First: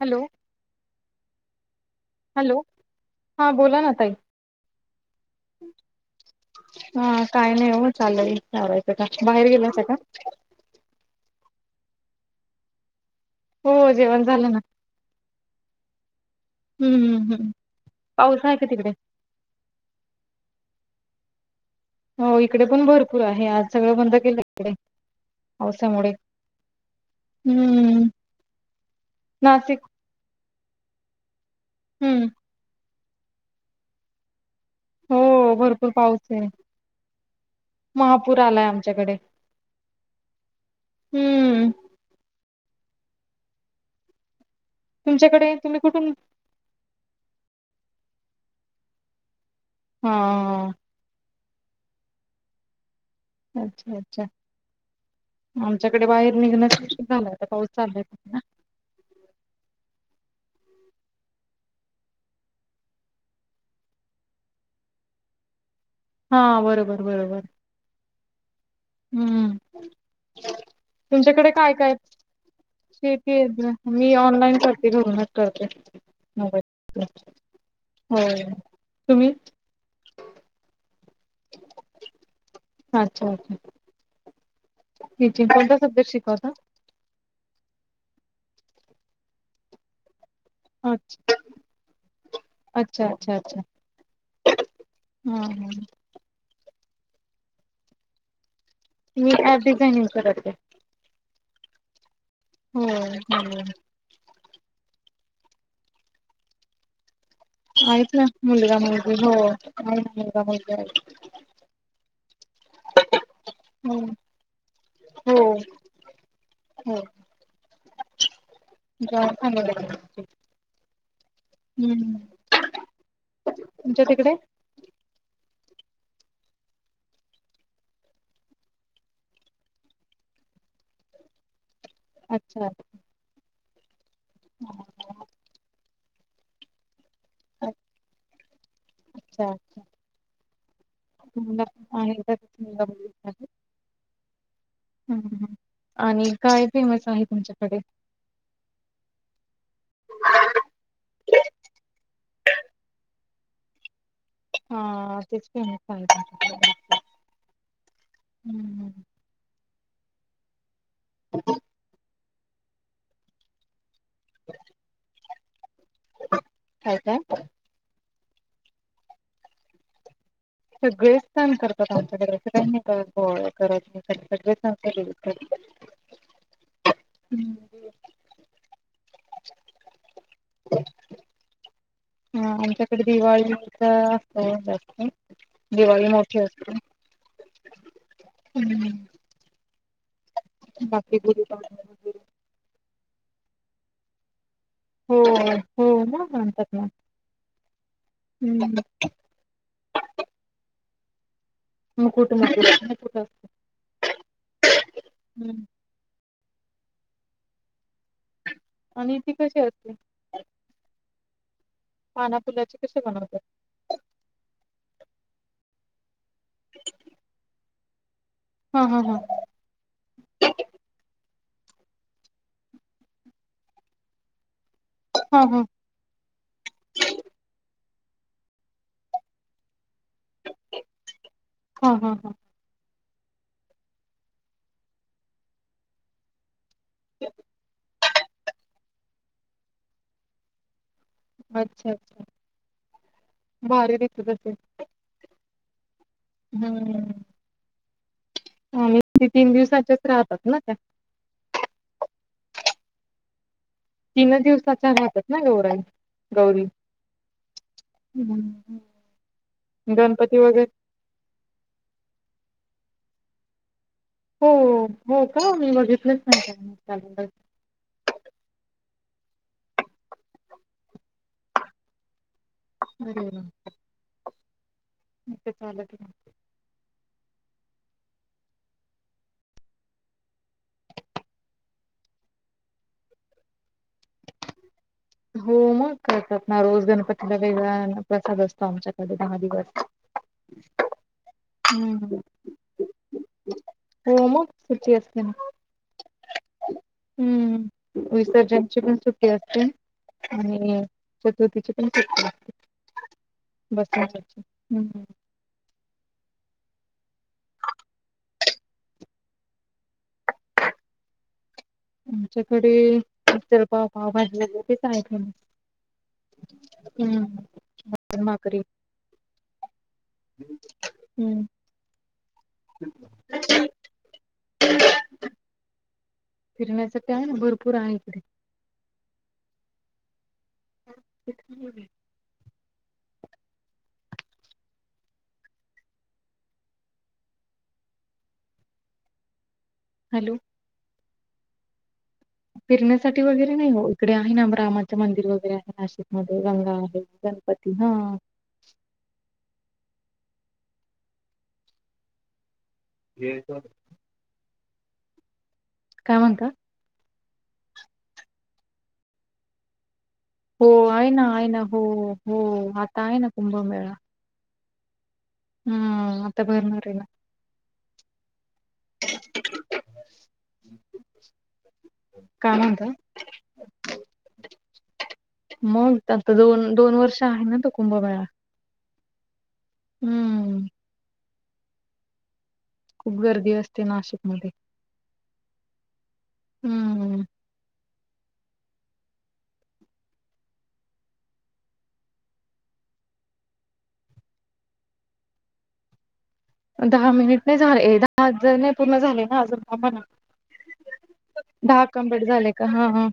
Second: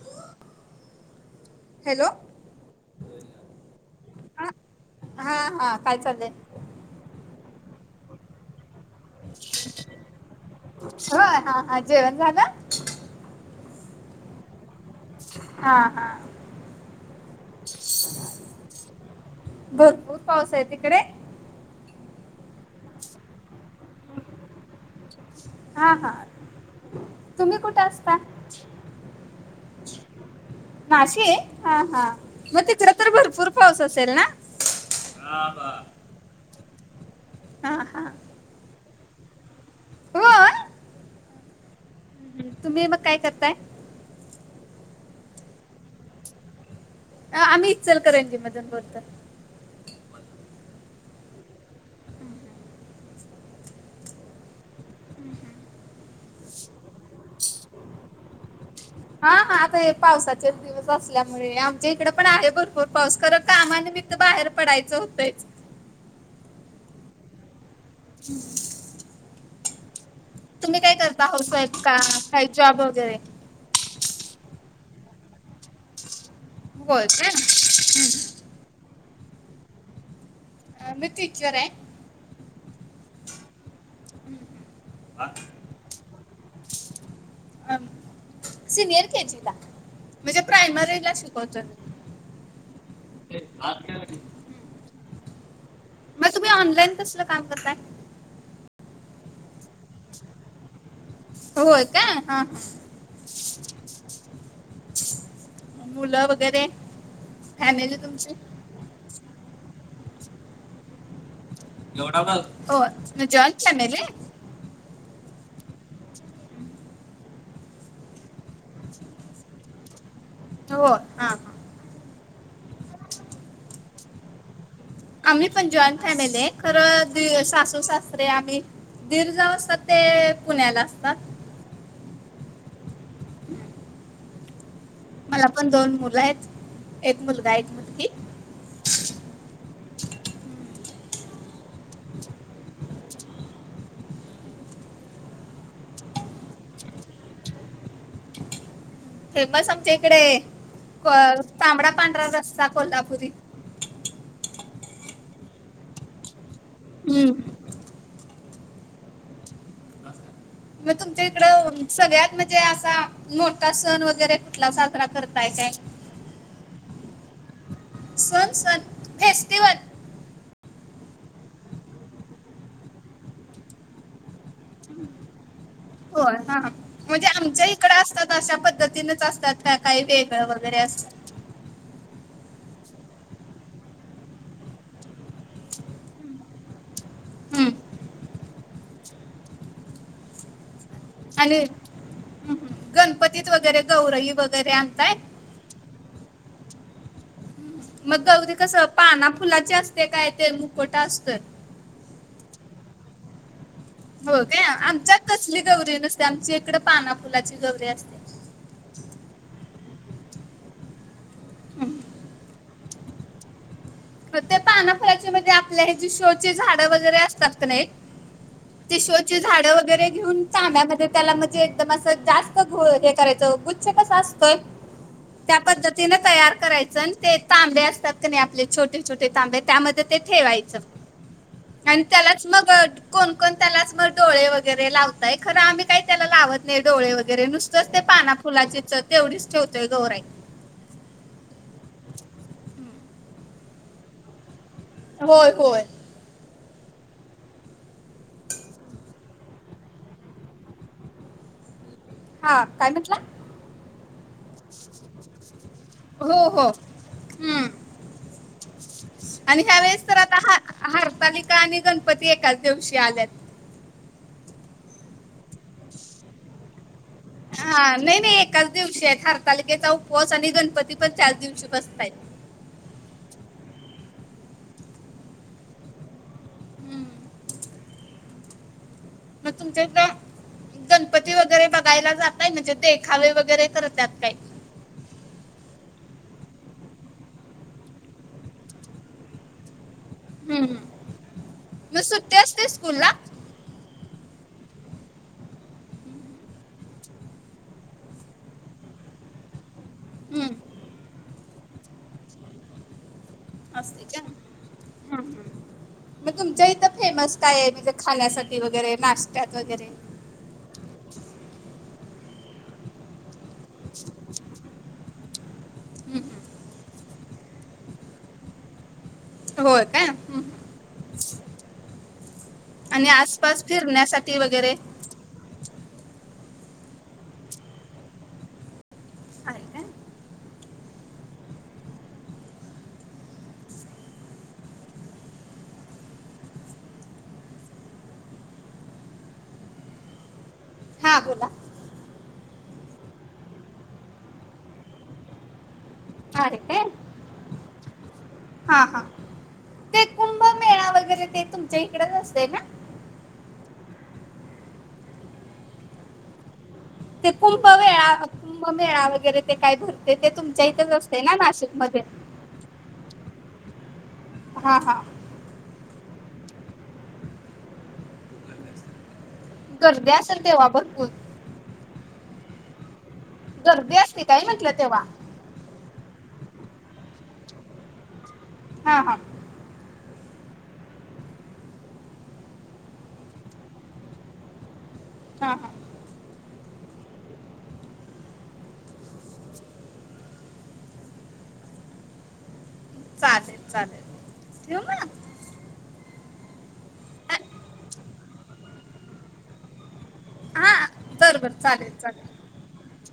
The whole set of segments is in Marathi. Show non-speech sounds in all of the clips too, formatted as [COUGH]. हॅलो हॅलो हॅलो हां बोला ना ताई. ह हा हा काय चाललय? हा काही नाही ओ चाललयं आवरायचं का बाहेर गेल्या होत्या का? होय हा हा जेवण झालं? हो जेवण झालं ना. हा हा. हम्म हम्म हम्म पाऊस आहे का तिकडे भरपूर पाऊस आहे तिकडे? हो इकडे पण भरपूर आहे आज सगळं बंद केलं इकडे. हा पावसामुळे हा तुम्ही कुठं हम्म असता नाशिक. नाशि हा हा हम्म मग तिकड तर भरपूर पाऊस असेल ना. हो भरपूर पाऊस आहे हा महापूर आलाय आमच्याकडे. हो. हम्म. तुम्ही मग काय करताय? तुमच्याकडे तुम्ही कुठून? आ आम्ही इचलकरंजी मधून बोलतो. हा. अच्छा अच्छा. आमच्याकडे बाहेर निघणचं मुश्किल झालय आता पाऊस चालुये सध्या. हा हा आता हे पावसाचे दिवस असल्यामुळे आमच्या इकड पण आहे भरपूर पाऊस खरं कामा निमित्त तर बाहेर पडायचं होतंयच. हा बरोबर बरोबर. [INAUDIBLE] हम्म तुम्ही काय करता तुमच्याकडे हाऊस काय वाईफ काय का काही जॉब वगैरे शेती आहे? मी ऑनलाईन करते घरूनच करते मोबाईल. होय काय हो. तुम्ही? मी टीचर आहे. अच्छा. टीचिंग कोणता सब्जेक्ट शिकवता? हा सिनियर केजी ला. म्हणजे प्रायमरीला अच्छा शिकवतो? हम्म हम्म. मग तुम्ही ऑनलाईन कसलं काम करताय? मी ॲप डिझाईनिंग करते. होय का हा. हो हो. मुलं वगैरे. फॅमिली आहेतच ना तुमची मुलगा मुलगी हो नाही ना मुलगा मुलगी आहे. वढ हो ना जॉईन फॅमिली. हो हो. दवाखाना. हो हा. हम्म. तुमच्या तिकडे? आम्ही पण जॉईंट फॅमिली आहे खरं सासू सासरे आम्ही. देर जाऊ सध्या ते पुण्याला असतात. अच्छा. [UNINTELLIGIBLE] मला पण दोन मुलं आहेत. एक मुलगा आहेत मुलगी. अच्छा. [INAUDIBLE] हम्म हम्म आणि काय फेमस आहे तुमच्याकडे? फेमस आमच्या इकडे तांबडा पांढरा रस्सा कोल्हापुरी. [UNINTELLIGIBLE] हम्.. हम् हं.. मग तुमच्या इकड सगळ्यात म्हणजे असा मोठा सण वगैरे कुठला साजरा करत काय? काय? काय? काय? सण सण फेस्टिवल. सगळेच सण करतात. आमच्याकडे असं का करत सगळे हो हा ह.. म्हणजे आमच्या इकड असतात अशा पद्धतीनेच असतात का काही वेगळं वगैरे असत हा आमच्याकडे दिवाळीचा असतो जास्त. दिवाळी मोठी असते हम्म. हम्.. [INAUDIBLE] आणि वगैरे गणपतीत वगैरे गौरई वगैरे, हो हो ना म्हणतात ना. मग हम्म कस पाना फुलाची असते काय ते मुखवटा असतोय? मुकुट मुकुट मुकुठ. हो काय, आमच्यात कसली हम्म गौरी नसती आमच्या हिकडं पाना फुलाची गौरी असते. आणि ती कशी असते, पाना फुलाची कशे बनवत्यात? ते पानापलाच्या म्हंजे आपल्या हे जी शो ची झाडं वगैरे असतात ना क नाय हा ती हा हा शो ची झाडं वगैरे घेऊन चांब्यामध्ये त्याला म्हणजे एकदम असं जास्त घोळ हे करायचं गुच्छ कसा असतोय हा त्या हा पद्धतीन तयार करायचं. अन् ते तांब्या असतात क नाय आपले छोटे छोटे तांबे त्यामध्ये ते ठेवायचं हा आणि हा हा त्यालाच मग कोणकण त्यालाच मग डोळे वगैरे लावतय, खरं आम्ही काय त्याला लावत नाय डोळे वगैरे नुसतंच ते पाना फुलाचीच तेवढीच ठेवतोय गौराई. अच्छा अच्छा, भारी दिसत असेल? होय होय. हम्म, आणि ती तीन दिवसाच्याच राहतात ना त्या? हा काय म्हटला? तीनच दिवसाच्या राहतात ना गौराई? हो गौरी हो हम्म हम्म. आणि ह्या वेळेस तर आता गणपती हा वगैरे -हारतालिका आणि गणपती एकाच दिवशी आल्यात. हो हो का मी बघितलंच नाय कॅलेंड्रात. हा नाय नाय एकाच दिवशी आयत हारतालिकेचा उपवास आणि गणपती पण त्याच दिवशी बसतायत. अरे वा. मग तेच आलं की नाय? हम्म. म तुमच्या हिकडं गणपती वगैरे बघायला जातय म्हणजे देखावे वगैरे करत्यात काय? होम मग करतात ना रोज गणपतीला वेगळा अन्न प्रसाद असतो आमच्याकडे दहा दिवस. हम्म, म हम्म सुट्टी असते स्कूल ला? हो म सुट्टी असते ना. हम्म, विसर्जनची पण सुट्टी असते. हम्म. आणि प्रकृतीची पण [UNINTELLIGIBLE] असते लागते का हम्म. मग तुमच्या इथं फेमस काय आय म्हणजे खाण्यासाठी वगैरे नाष्ट्यात वगैरे? आमच्याकडे मिसळ पाव, पावभजी वगैरे तेच आयटम. हम्म. हम्म, मटन भाकरी. हो का, हम् हम्. हम्म. आणि आसपास फिरण्यासाठी वगैरे? फिरण्यासाठी आहे ना भरपूर आहे इकडे. आहे काय? [INAUDIBLE] हॅलो. हा बोला. फिरण्यासाठी वगैरे नाय वो इकडे आहे ना रामाचे मंदिर वगैरे आहे नाशिकमध्ये अरे गंगा काय आहे, गणप ती हा. हा हा. ते कुंभमेळा वगैरे ते तुमच्या इकडेच असते ना हे सर काय म्हणत ते कुंभ वेळा कुंभमेळा वगैरे ते काय भरते ते तुमच्या हो इथेच आहे असते ना आहे ना हो, नाशिकमध्ये हो आता आहे ना कुंभमेळा हा, हा हम आता भरणारय, भरणारय [UNINTELLIGIBLE] गर्दी असेल तेव्हा भरपूर का म्हणता गर्दी असती काय म्हटलं तेव्हा मग आता दोन, दोन वर्ष आहे ना तो कुंभमेळा हा, हा हम्म खूप गर्दी असते नाशिकमध्ये हा, हा हम्म चालेल, चालेल [UNINTELLIGIBLE] दहा मिनिट अ- नाही झाले ये दहा नाही पूर्ण झाले ना अजून बघा ना हा बरं बरं दहा चालेल कमप्लीट चालेल झाले का हा, हा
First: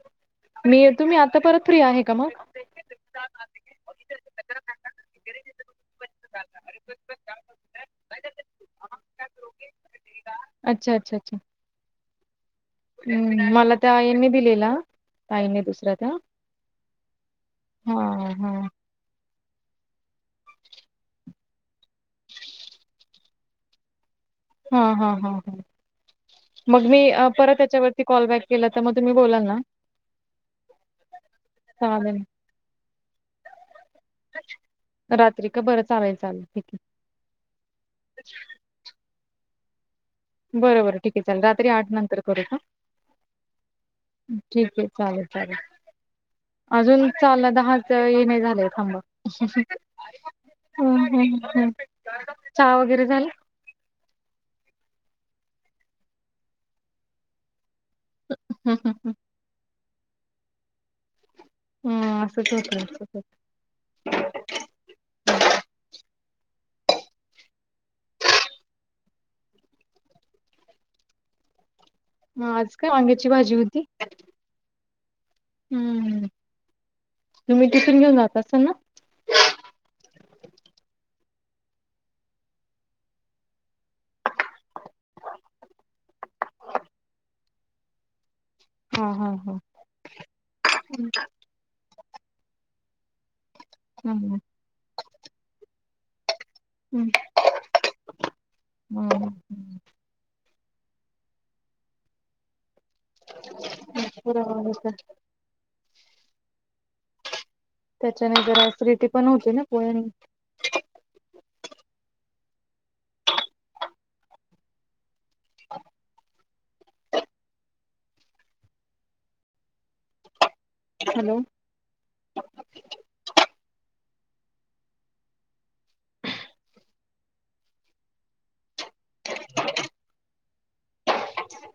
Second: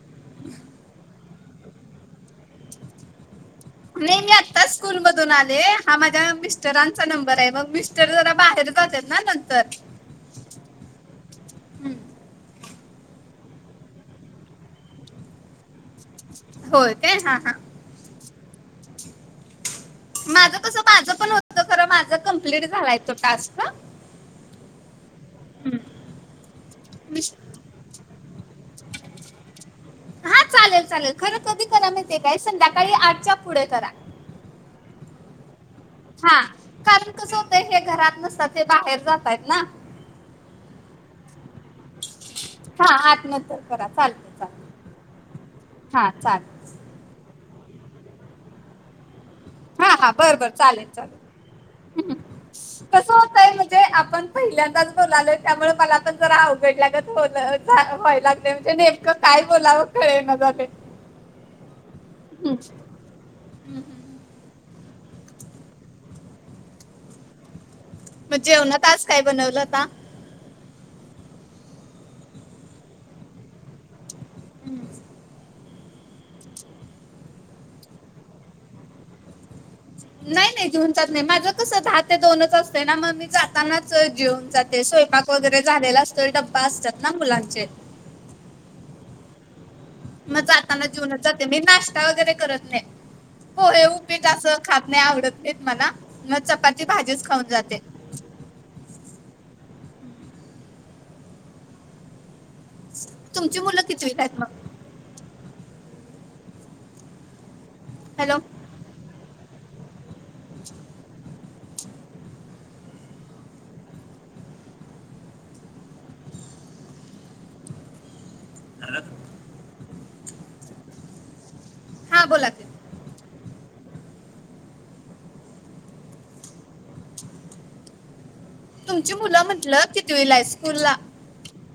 मी तुम्ही आता परत फ्री आहे का मग नाई मी आत्ताच स्कूल मधून आले हा माझ्या मिस्टरांचा नंबर आहे मग मी स्टर जरा बाहेर जातेत ना नंतर अच्छा, अच्छा, अच्छा हम्म. हम्म मला त्या आईनने दिलेला आईने दुसऱ्या त्या होय काय हा, हा हा, हा माझ कसं माझं पण होत खर माझ कंप्लीट झालाय तो टास्क हा, हा, हा मग मी मिस्टर परत त्याच्यावरती कॉल बॅक केला मग तुम्ही बोलाल ना तर चालेल खरं कधी करा माहिती चालेल काय संध्याकाळी आठच्या पुढे करा रात्री का बरं चालेय चालतंय ठीक आहे ते घरात नसतात ते बाहेर जातायत ना बरं, बरं ठीक आहे चाल रात्री आठ नंतर बरं का हा आठ नंतर करा चालतंय ठीक चालेल आहे चालेल, चालेल हा चालेल अजून चालला दहाच ये नाही झालंय थांबा हा, हा बर, बर चालेल, हम्म, हम्म, हम्म. चालेल चहा वगैरे कसं झाला होतय म्हणजे आपण पहिल्यांदाच बोलाल त्यामुळे मला पण जरा अवघडल्या होण व्हायलागलय क हम्म, नाई क हम्म, काय बोलावं कळे ना झालय हम् असंच होतं मग जेवणात आज काय बनवला होता ह आज काय वांग्याची भाजी होती हम्म तुम्ही टिफीन घेऊन जात असाल ना नाही, नाही घेऊन जात नाही माझं कस दहा ते दोनच असतय ना मग मी जातानाच जेऊन जात ते स्वयंपाक वगैरे झालेला असतोय डब्बा असत्यात ना मुलांचे हा- हा- हा मग जाताना जेवूनच जाते मी नाश्ता वगैरे करत नाही पोहे उपीट हम्म अस खात नाही आवडत नाही मला मग चपाती भाजीच खाऊन जाते हम तुमची मुलं कितवीला आहेत मग [INAUDIBLE] हॅलो त्याच्याने जरा ऍसिडिटी पणं होते ना पोह्याने [INAUDIBLE] हॅलो हा बोला की तुमची मुलं म्हटल कितवीला आहेत स्कूल ला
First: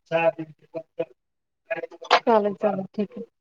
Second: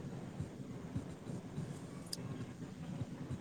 [INAUDIBLE] चालेल-चालेल ठीक आहे